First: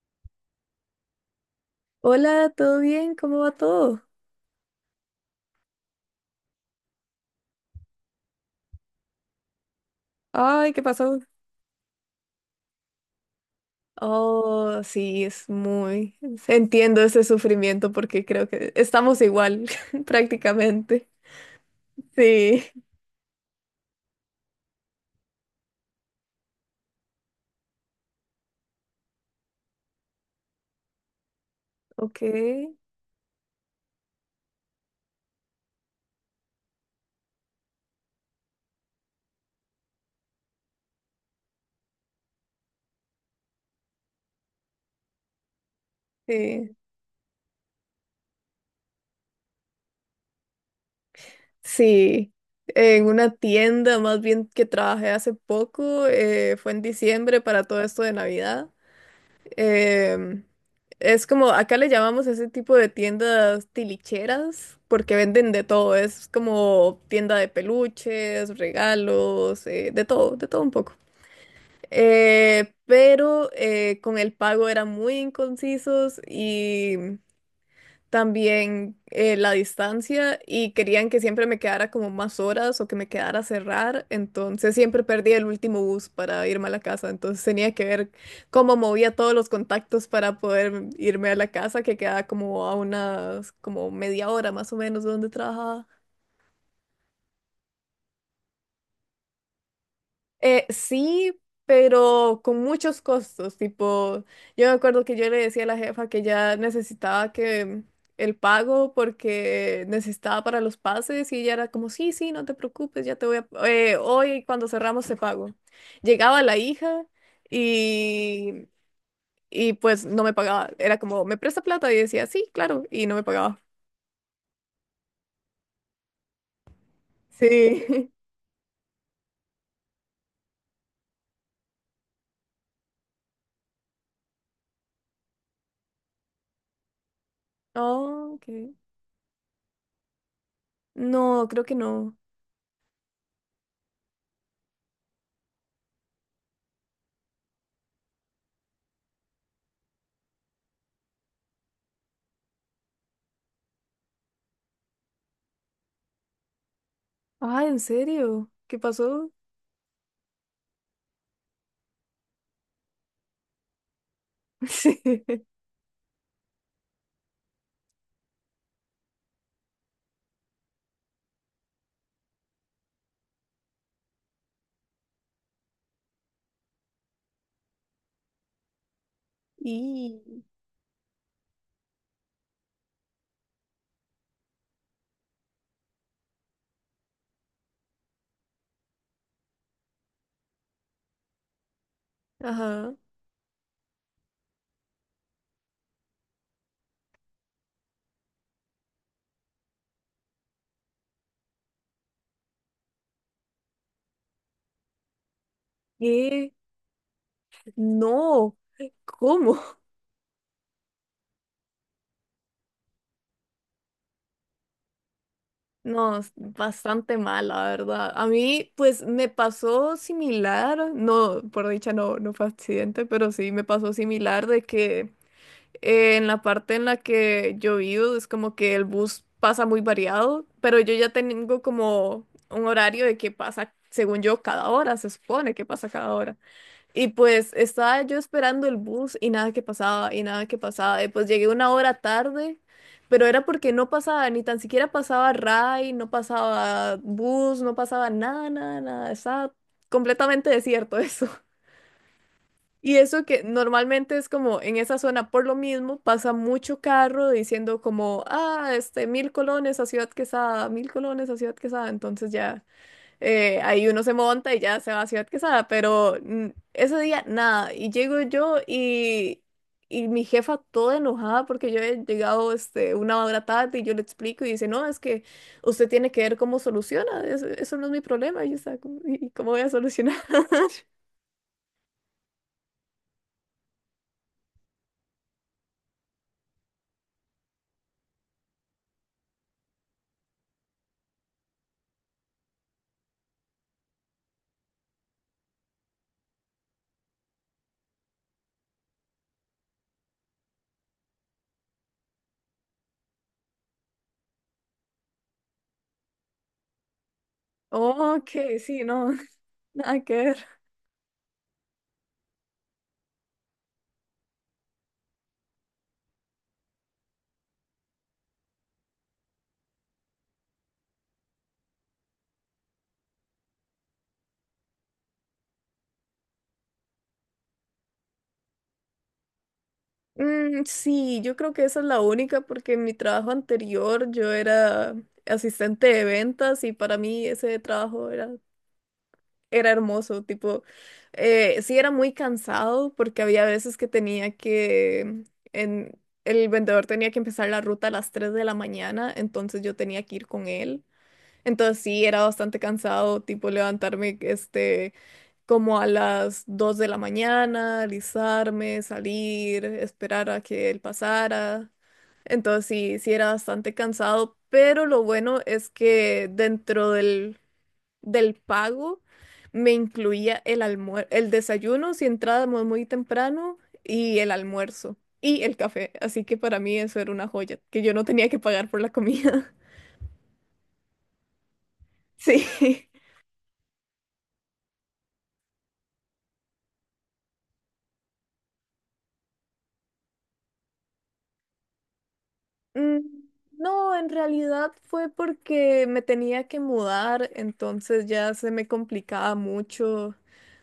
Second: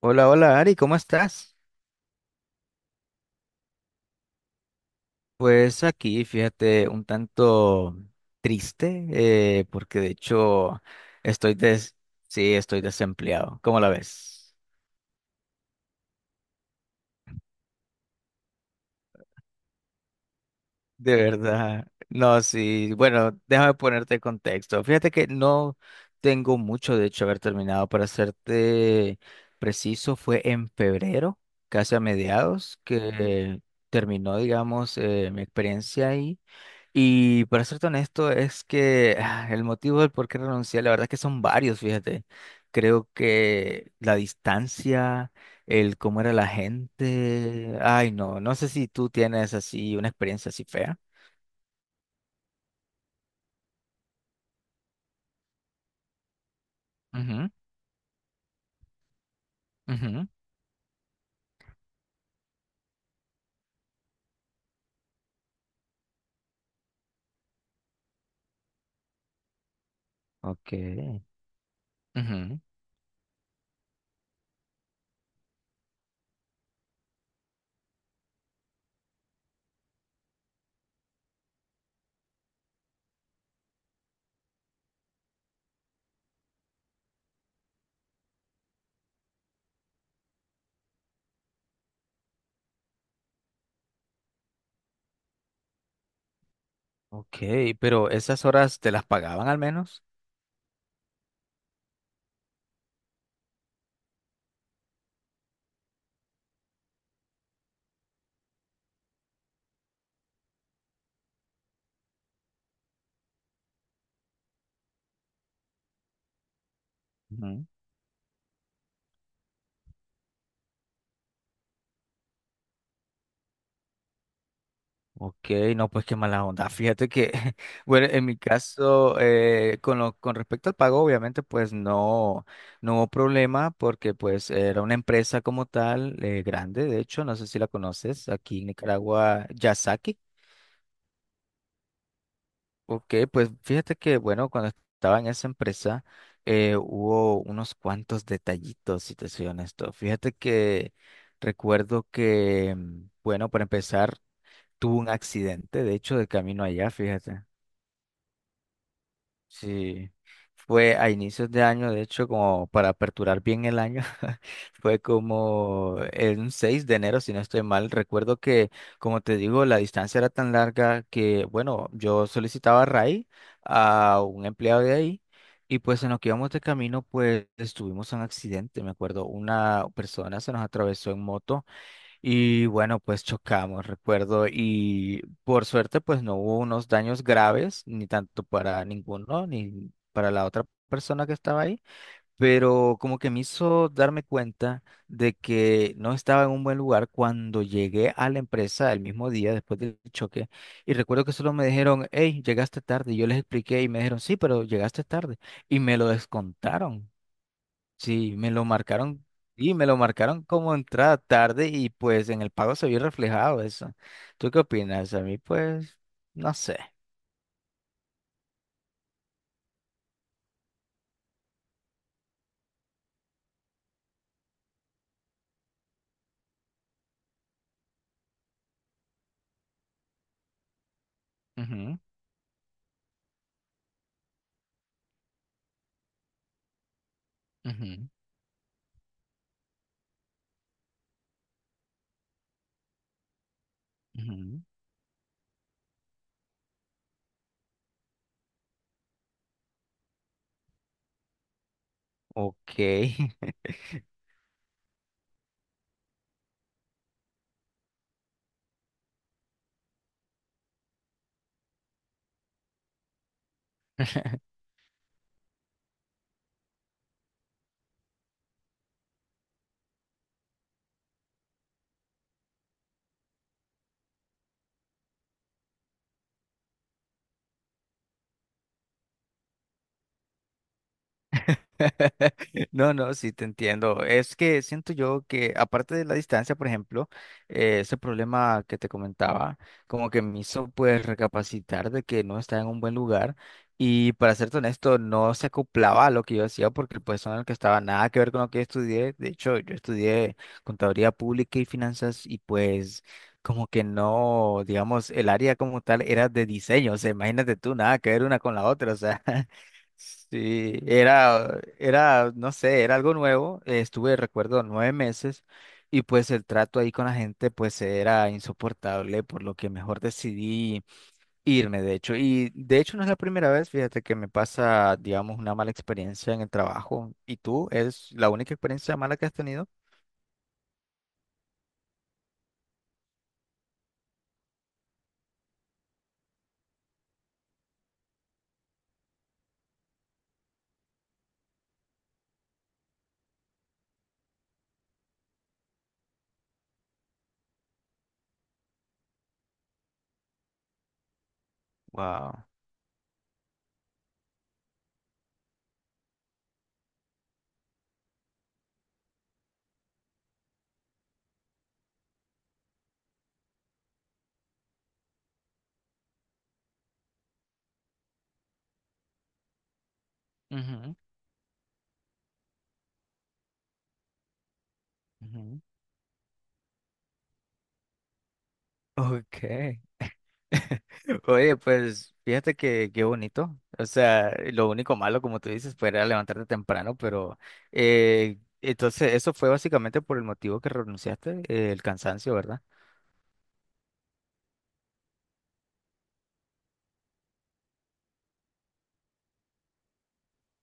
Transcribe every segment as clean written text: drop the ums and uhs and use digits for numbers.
Hola, hola Ari, ¿cómo estás? Hola, ¿todo bien? ¿Cómo va todo? Pues aquí, fíjate, un tanto triste, porque de Ay, hecho ¿qué pasó? estoy des sí, estoy desempleado. ¿Cómo la ves? Oh, sí, es muy... Entiendo ese sufrimiento porque creo que estamos igual prácticamente. De verdad. No, Sí, sí. Bueno, déjame ponerte en contexto. Fíjate que no tengo mucho, de hecho, haber terminado. Para serte preciso, fue en febrero, casi a ok, mediados, que terminó, digamos, mi experiencia. Y para serte honesto, es que el motivo del por qué renuncié, la verdad es que son varios, fíjate. Creo que la distancia, el cómo era la sí. gente, ay no, no sé si tú tienes así una experiencia así fea. Sí, en una tienda más bien que trabajé hace poco, fue en diciembre Ujú, para todo esto de Navidad. ujú, Em, es como, acá le llamamos ese tipo de tiendas tilicheras, porque venden de todo, es como tienda de peluches, regalos, de todo un ok, poco. ujú. Pero con el pago eran muy inconcisos y también la distancia y querían que siempre me quedara como más horas o que me quedara a cerrar, entonces siempre perdí el último bus para irme a la casa, entonces tenía que ver cómo movía todos los contactos para poder irme a la casa, que quedaba como a unas como media hora más o menos de donde trabajaba. Ok, pero esas horas te las pagaban al menos. Sí, pero con muchos costos, tipo, yo me acuerdo que yo le decía a la jefa que ya necesitaba que el pago porque necesitaba para los pases y ella era como, sí, sí, no te preocupes, ya te voy a, hoy cuando cerramos te pago. Llegaba la hija y, y pues no me pagaba, era como, ¿me presta plata? Y decía, sí, claro, y no me pagaba. Ok, no, pues qué mala onda. Fíjate que, bueno, Sí. en mi caso, con lo, con respecto al pago, obviamente, pues no, no hubo problema porque pues era una empresa como tal, grande, de hecho, no sé si la conoces, Oh, ok. aquí en Nicaragua, Yasaki. No, creo que no. Ok, pues fíjate que, bueno, cuando estaba en esa empresa, hubo unos cuantos detallitos, si te soy honesto. Fíjate que recuerdo que, bueno, para empezar, tuve un accidente, de hecho, de camino allá, fíjate. Ah, ¿en serio? ¿Qué pasó? Sí, fue a inicios de año, de hecho, como para aperturar bien el año, fue como el 6 de enero, si no estoy mal. Recuerdo que, como te digo, la distancia era tan larga que, bueno, yo solicitaba a RAI, a un empleado de ahí, y pues en lo que íbamos de camino, pues tuvimos un accidente, me acuerdo, una Y, persona se nos atravesó en moto y bueno, pues chocamos, recuerdo, y por suerte pues no hubo unos daños graves, ni tanto para ninguno, ni para la otra persona que estaba ahí, ajá. pero como que me hizo darme cuenta de que no estaba en un buen lugar cuando llegué a la empresa el mismo día después del choque, y recuerdo que solo me dijeron, hey, llegaste tarde, y yo les expliqué y me dijeron, sí, pero llegaste tarde, y me lo ¿Qué? descontaron. Sí, me No. lo marcaron, ¿Cómo? y me lo marcaron como entrada tarde y pues en el pago se vio reflejado eso. ¿Tú qué opinas? A mí pues, No, es no sé. bastante mal, la verdad. A mí, pues, me pasó similar. No, por dicha no, no fue accidente, pero sí me pasó similar de que en la parte en la que yo vivo es como que el bus pasa muy variado, pero yo ya tengo Ujú, como un horario de que pasa, según yo, cada hora, se supone que pasa cada hora. Y pues estaba ujú, yo esperando el bus y nada que pasaba, y nada que pasaba. Y pues llegué una hora tarde, pero era porque no pasaba, ni tan ujú. siquiera pasaba RAI, no pasaba bus, no pasaba nada, nada, nada. Estaba completamente desierto eso. Ok. Y eso que normalmente es como en esa zona, por lo mismo, pasa mucho carro diciendo como, ah, este, mil colones a Ciudad Quesada, mil colones a Ciudad Quesada. Entonces ya ahí uno se monta y ya se va a Ciudad Quesada, pero ese día nada. Y llego yo y mi jefa toda enojada porque yo he llegado este, una hora tarde y yo le explico y dice, no, es que usted tiene que ver cómo soluciona, eso no es mi problema. Y yo estaba como, "¿Y cómo voy a solucionar? No, no, sí te entiendo. Es que siento yo que aparte de la distancia, por ejemplo, ese problema que te comentaba, como que me hizo pues recapacitar de que no estaba en un buen lugar y para serte honesto, no se acoplaba a lo que yo hacía porque el puesto en el que estaba nada que ver con lo que estudié. De hecho, yo estudié contaduría pública y finanzas y pues como que no, digamos, el área como tal era de diseño. O sea, imagínate tú, nada que ver Ok, una con la sí, otra, o no, sea. nada que ver. Sí, no sé, era algo nuevo. Estuve, recuerdo, 9 meses y pues el trato ahí con la gente pues era insoportable, por lo que mejor decidí irme, de hecho. Y de hecho no es la primera vez, fíjate que me pasa, digamos, una mala experiencia en el trabajo. ¿Y tú? ¿Es la única experiencia mala que has tenido? Sí, yo creo que esa es la única porque en mi trabajo anterior yo era asistente de ventas y para mí ese trabajo era era hermoso, tipo, sí era muy cansado porque había veces que tenía que, en, el vendedor tenía que empezar la ruta a las 3 de la mañana, entonces yo tenía que ir con él. Entonces sí, era Wow. bastante cansado, tipo levantarme, este, como a las 2 de la mañana, alisarme, salir, esperar a que él pasara. Entonces sí, sí era bastante cansado, pero lo bueno es que dentro del pago me incluía el Ujú, almuer- el desayuno si entrábamos muy temprano y el almuerzo y el ujú. café. Así que para mí eso era una joya, que yo no tenía que pagar por la Ok. comida. Oye, pues fíjate Sí. que qué bonito. O sea, lo único malo, como tú dices, fue era levantarte temprano, pero entonces eso fue básicamente por el motivo que renunciaste, el cansancio, ¿verdad? Mm, No, en realidad fue porque me tenía que mudar, entonces ya se me complicaba mucho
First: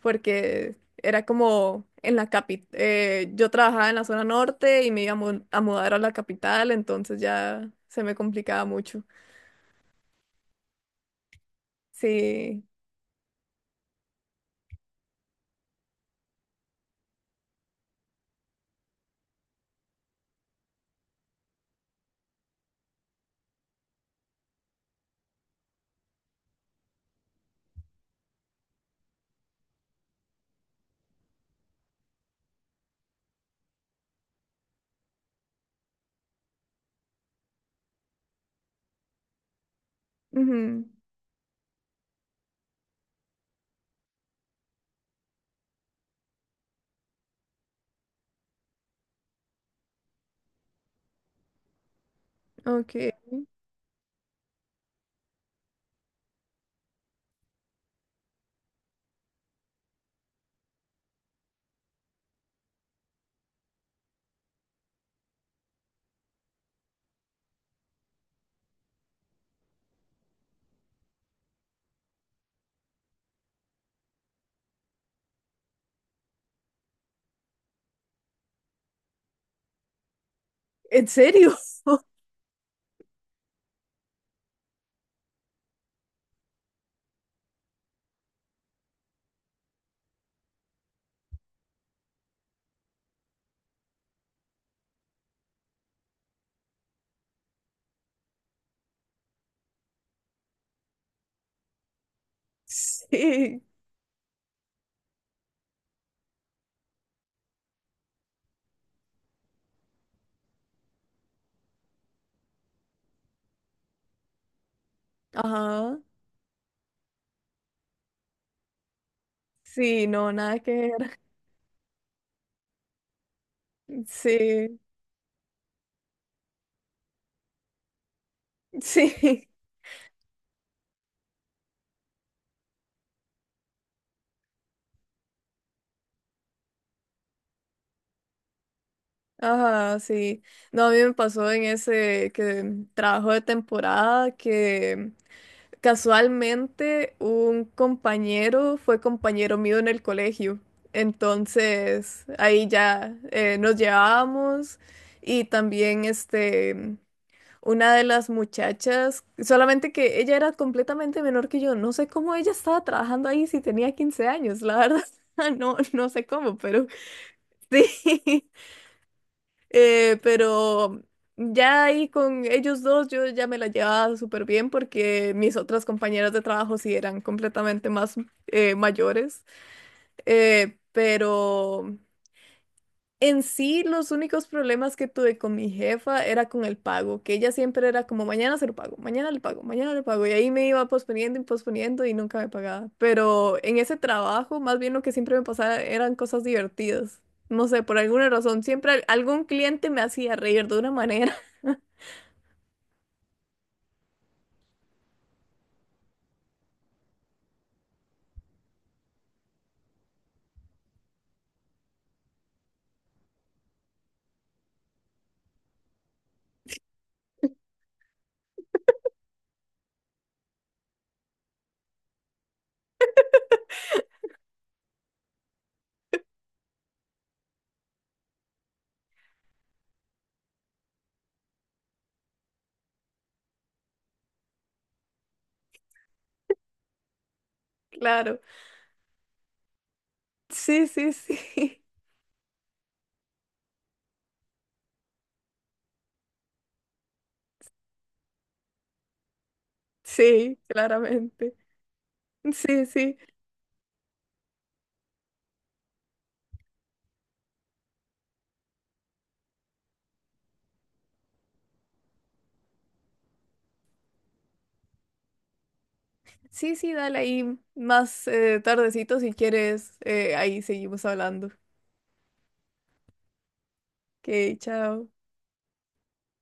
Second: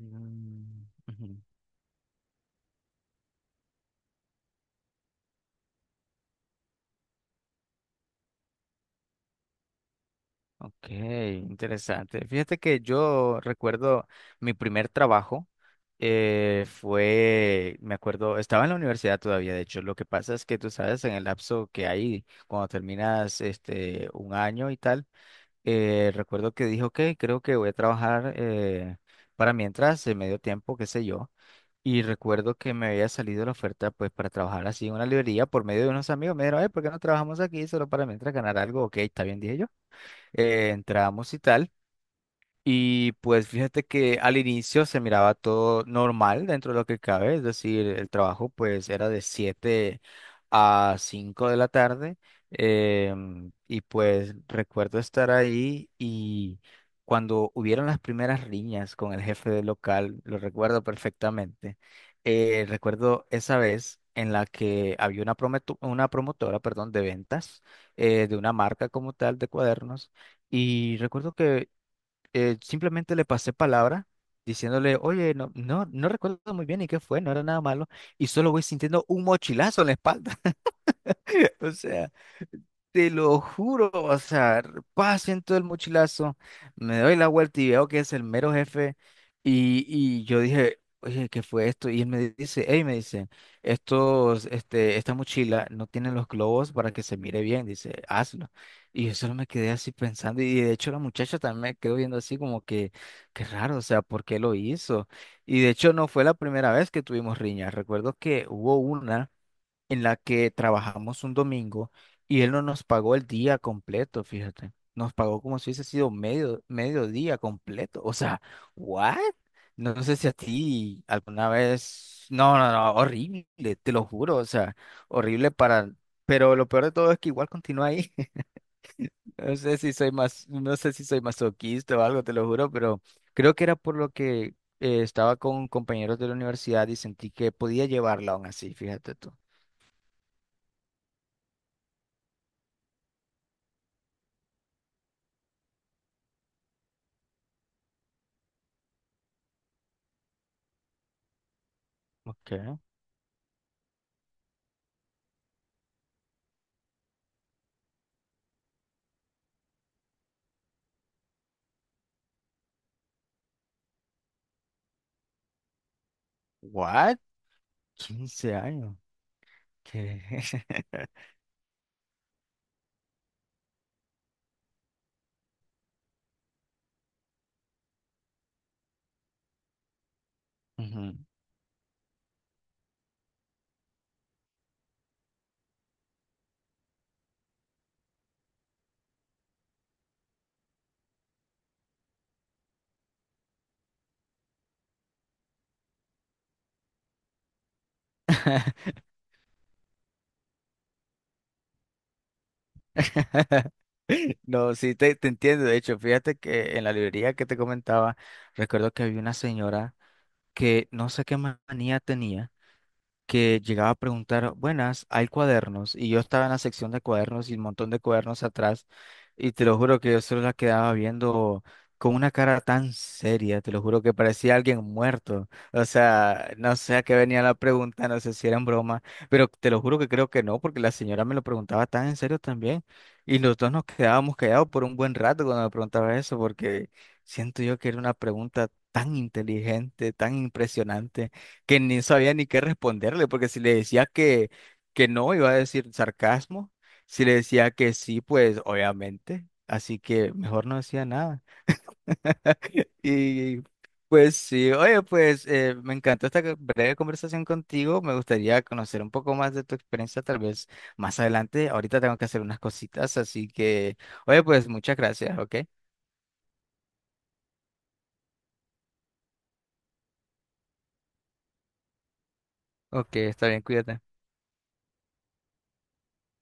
porque era Ujú. como en la capital. Yo trabajaba en la zona norte y me iba a, mu- a mudar a la capital, entonces ya se me complicaba mucho. Ok, interesante. Fíjate Sí. que yo recuerdo mi primer trabajo fue, me acuerdo, estaba en la universidad todavía, de hecho. Lo que pasa es que tú sabes, en el lapso que hay cuando terminas este un año y tal recuerdo que dijo que creo que voy a trabajar para mientras, de medio tiempo, qué sé yo. Y recuerdo que me había salido la oferta pues para trabajar así en una librería por medio de unos amigos. Me dijeron, ¿por qué no trabajamos aquí solo para mientras ganar algo? Ok, está bien, dije yo. Ujú. Entramos y tal. Y pues fíjate que al inicio se miraba todo normal dentro de lo que cabe, es decir, el trabajo pues era de 7 a 5 de la tarde, Ok. Y pues recuerdo estar ahí y cuando hubieron las primeras riñas con el jefe del local, lo recuerdo perfectamente, recuerdo esa vez en la que había una, una promotora, perdón, de ventas, de una marca como tal de cuadernos. Y recuerdo que simplemente le pasé palabra diciéndole, oye, no recuerdo muy bien y qué fue, no era nada malo, y solo voy sintiendo un mochilazo en la espalda. ¿En serio? O sea, te lo juro, o sea, paso en todo el mochilazo, me doy la vuelta y veo que es el mero jefe. Y yo dije, oye, ¿qué fue esto? Y él me dice, hey, me dice, esta mochila no tiene los globos para que se mire bien, dice, hazlo. Y yo solo me quedé así pensando, y de hecho la muchacha también me quedó viendo así como que, qué Sí. raro, o sea, ¿por qué lo hizo? Y de hecho no fue la primera vez que tuvimos riñas, recuerdo que hubo una en la que trabajamos un domingo y él no nos pagó el día completo, fíjate. Nos pagó como si hubiese Ajá. sido medio día completo. O sea, ¿what? No Sí, sé si no, a nada que ti ver. alguna vez... No, no, no, horrible, te lo juro. O sea, Sí. horrible para... Pero lo peor de todo es que igual continúa ahí. Sí. No sé si soy más, no sé si soy masoquista o algo, te lo juro, pero creo que era por lo que estaba con compañeros de la universidad y sentí que podía llevarla aún así, fíjate tú. Ajá, sí. No, a mí me pasó en ese que trabajo de temporada que casualmente un compañero fue compañero mío en el colegio. Entonces, ahí Ok. ya nos llevábamos y también este una de las muchachas, solamente que ella era completamente menor que yo. No sé cómo ella estaba trabajando ahí si tenía 15 años, la verdad. No, no sé cómo, pero ¿What? sí. 15 años. ¿Qué? pero ya ahí con ellos dos yo ya me la llevaba súper bien porque mis otras compañeras de trabajo sí eran completamente más mayores. Ujú. Pero... En sí, los únicos problemas que tuve con mi jefa era con el pago, que ella siempre era como mañana se lo pago, mañana le pago, mañana le pago, y ahí me iba posponiendo y posponiendo y nunca me pagaba. Pero en ese trabajo, más bien lo que siempre me pasaba eran cosas divertidas. No sé, por alguna razón, siempre al- algún cliente me hacía reír de una manera, No, sí, te entiendo. De hecho, fíjate que en la librería que te comentaba, recuerdo que había una señora que no sé qué manía tenía, que llegaba a preguntar, buenas, hay cuadernos. Y yo estaba en la sección de cuadernos y un montón de cuadernos atrás. Y te lo juro que yo solo la quedaba viendo con una cara tan seria, te lo juro que parecía alguien muerto. O sea, no sé a qué venía la pregunta, no sé si era en broma, pero te lo juro que creo que no, porque la señora me lo preguntaba tan en serio también. Y nosotros nos quedábamos callados por un buen rato cuando me preguntaba eso, porque siento yo que era una claro. pregunta tan inteligente, tan Sí, sí, impresionante que sí, ni sabía ni qué responderle, porque si le decía que no, iba a decir sarcasmo, si le decía que sí, pues obviamente, así que sí, mejor no decía nada. claramente. Sí, sí. Y pues sí, oye, pues me encantó esta breve conversación contigo, me gustaría conocer un poco más de tu experiencia, tal vez más adelante, ahorita tengo que hacer unas cositas, así que, oye, pues muchas gracias, ¿ok? Sí, sí, dale ahí más tardecito si quieres, ahí seguimos hablando. Ok, está bien, cuídate. Ok, chao.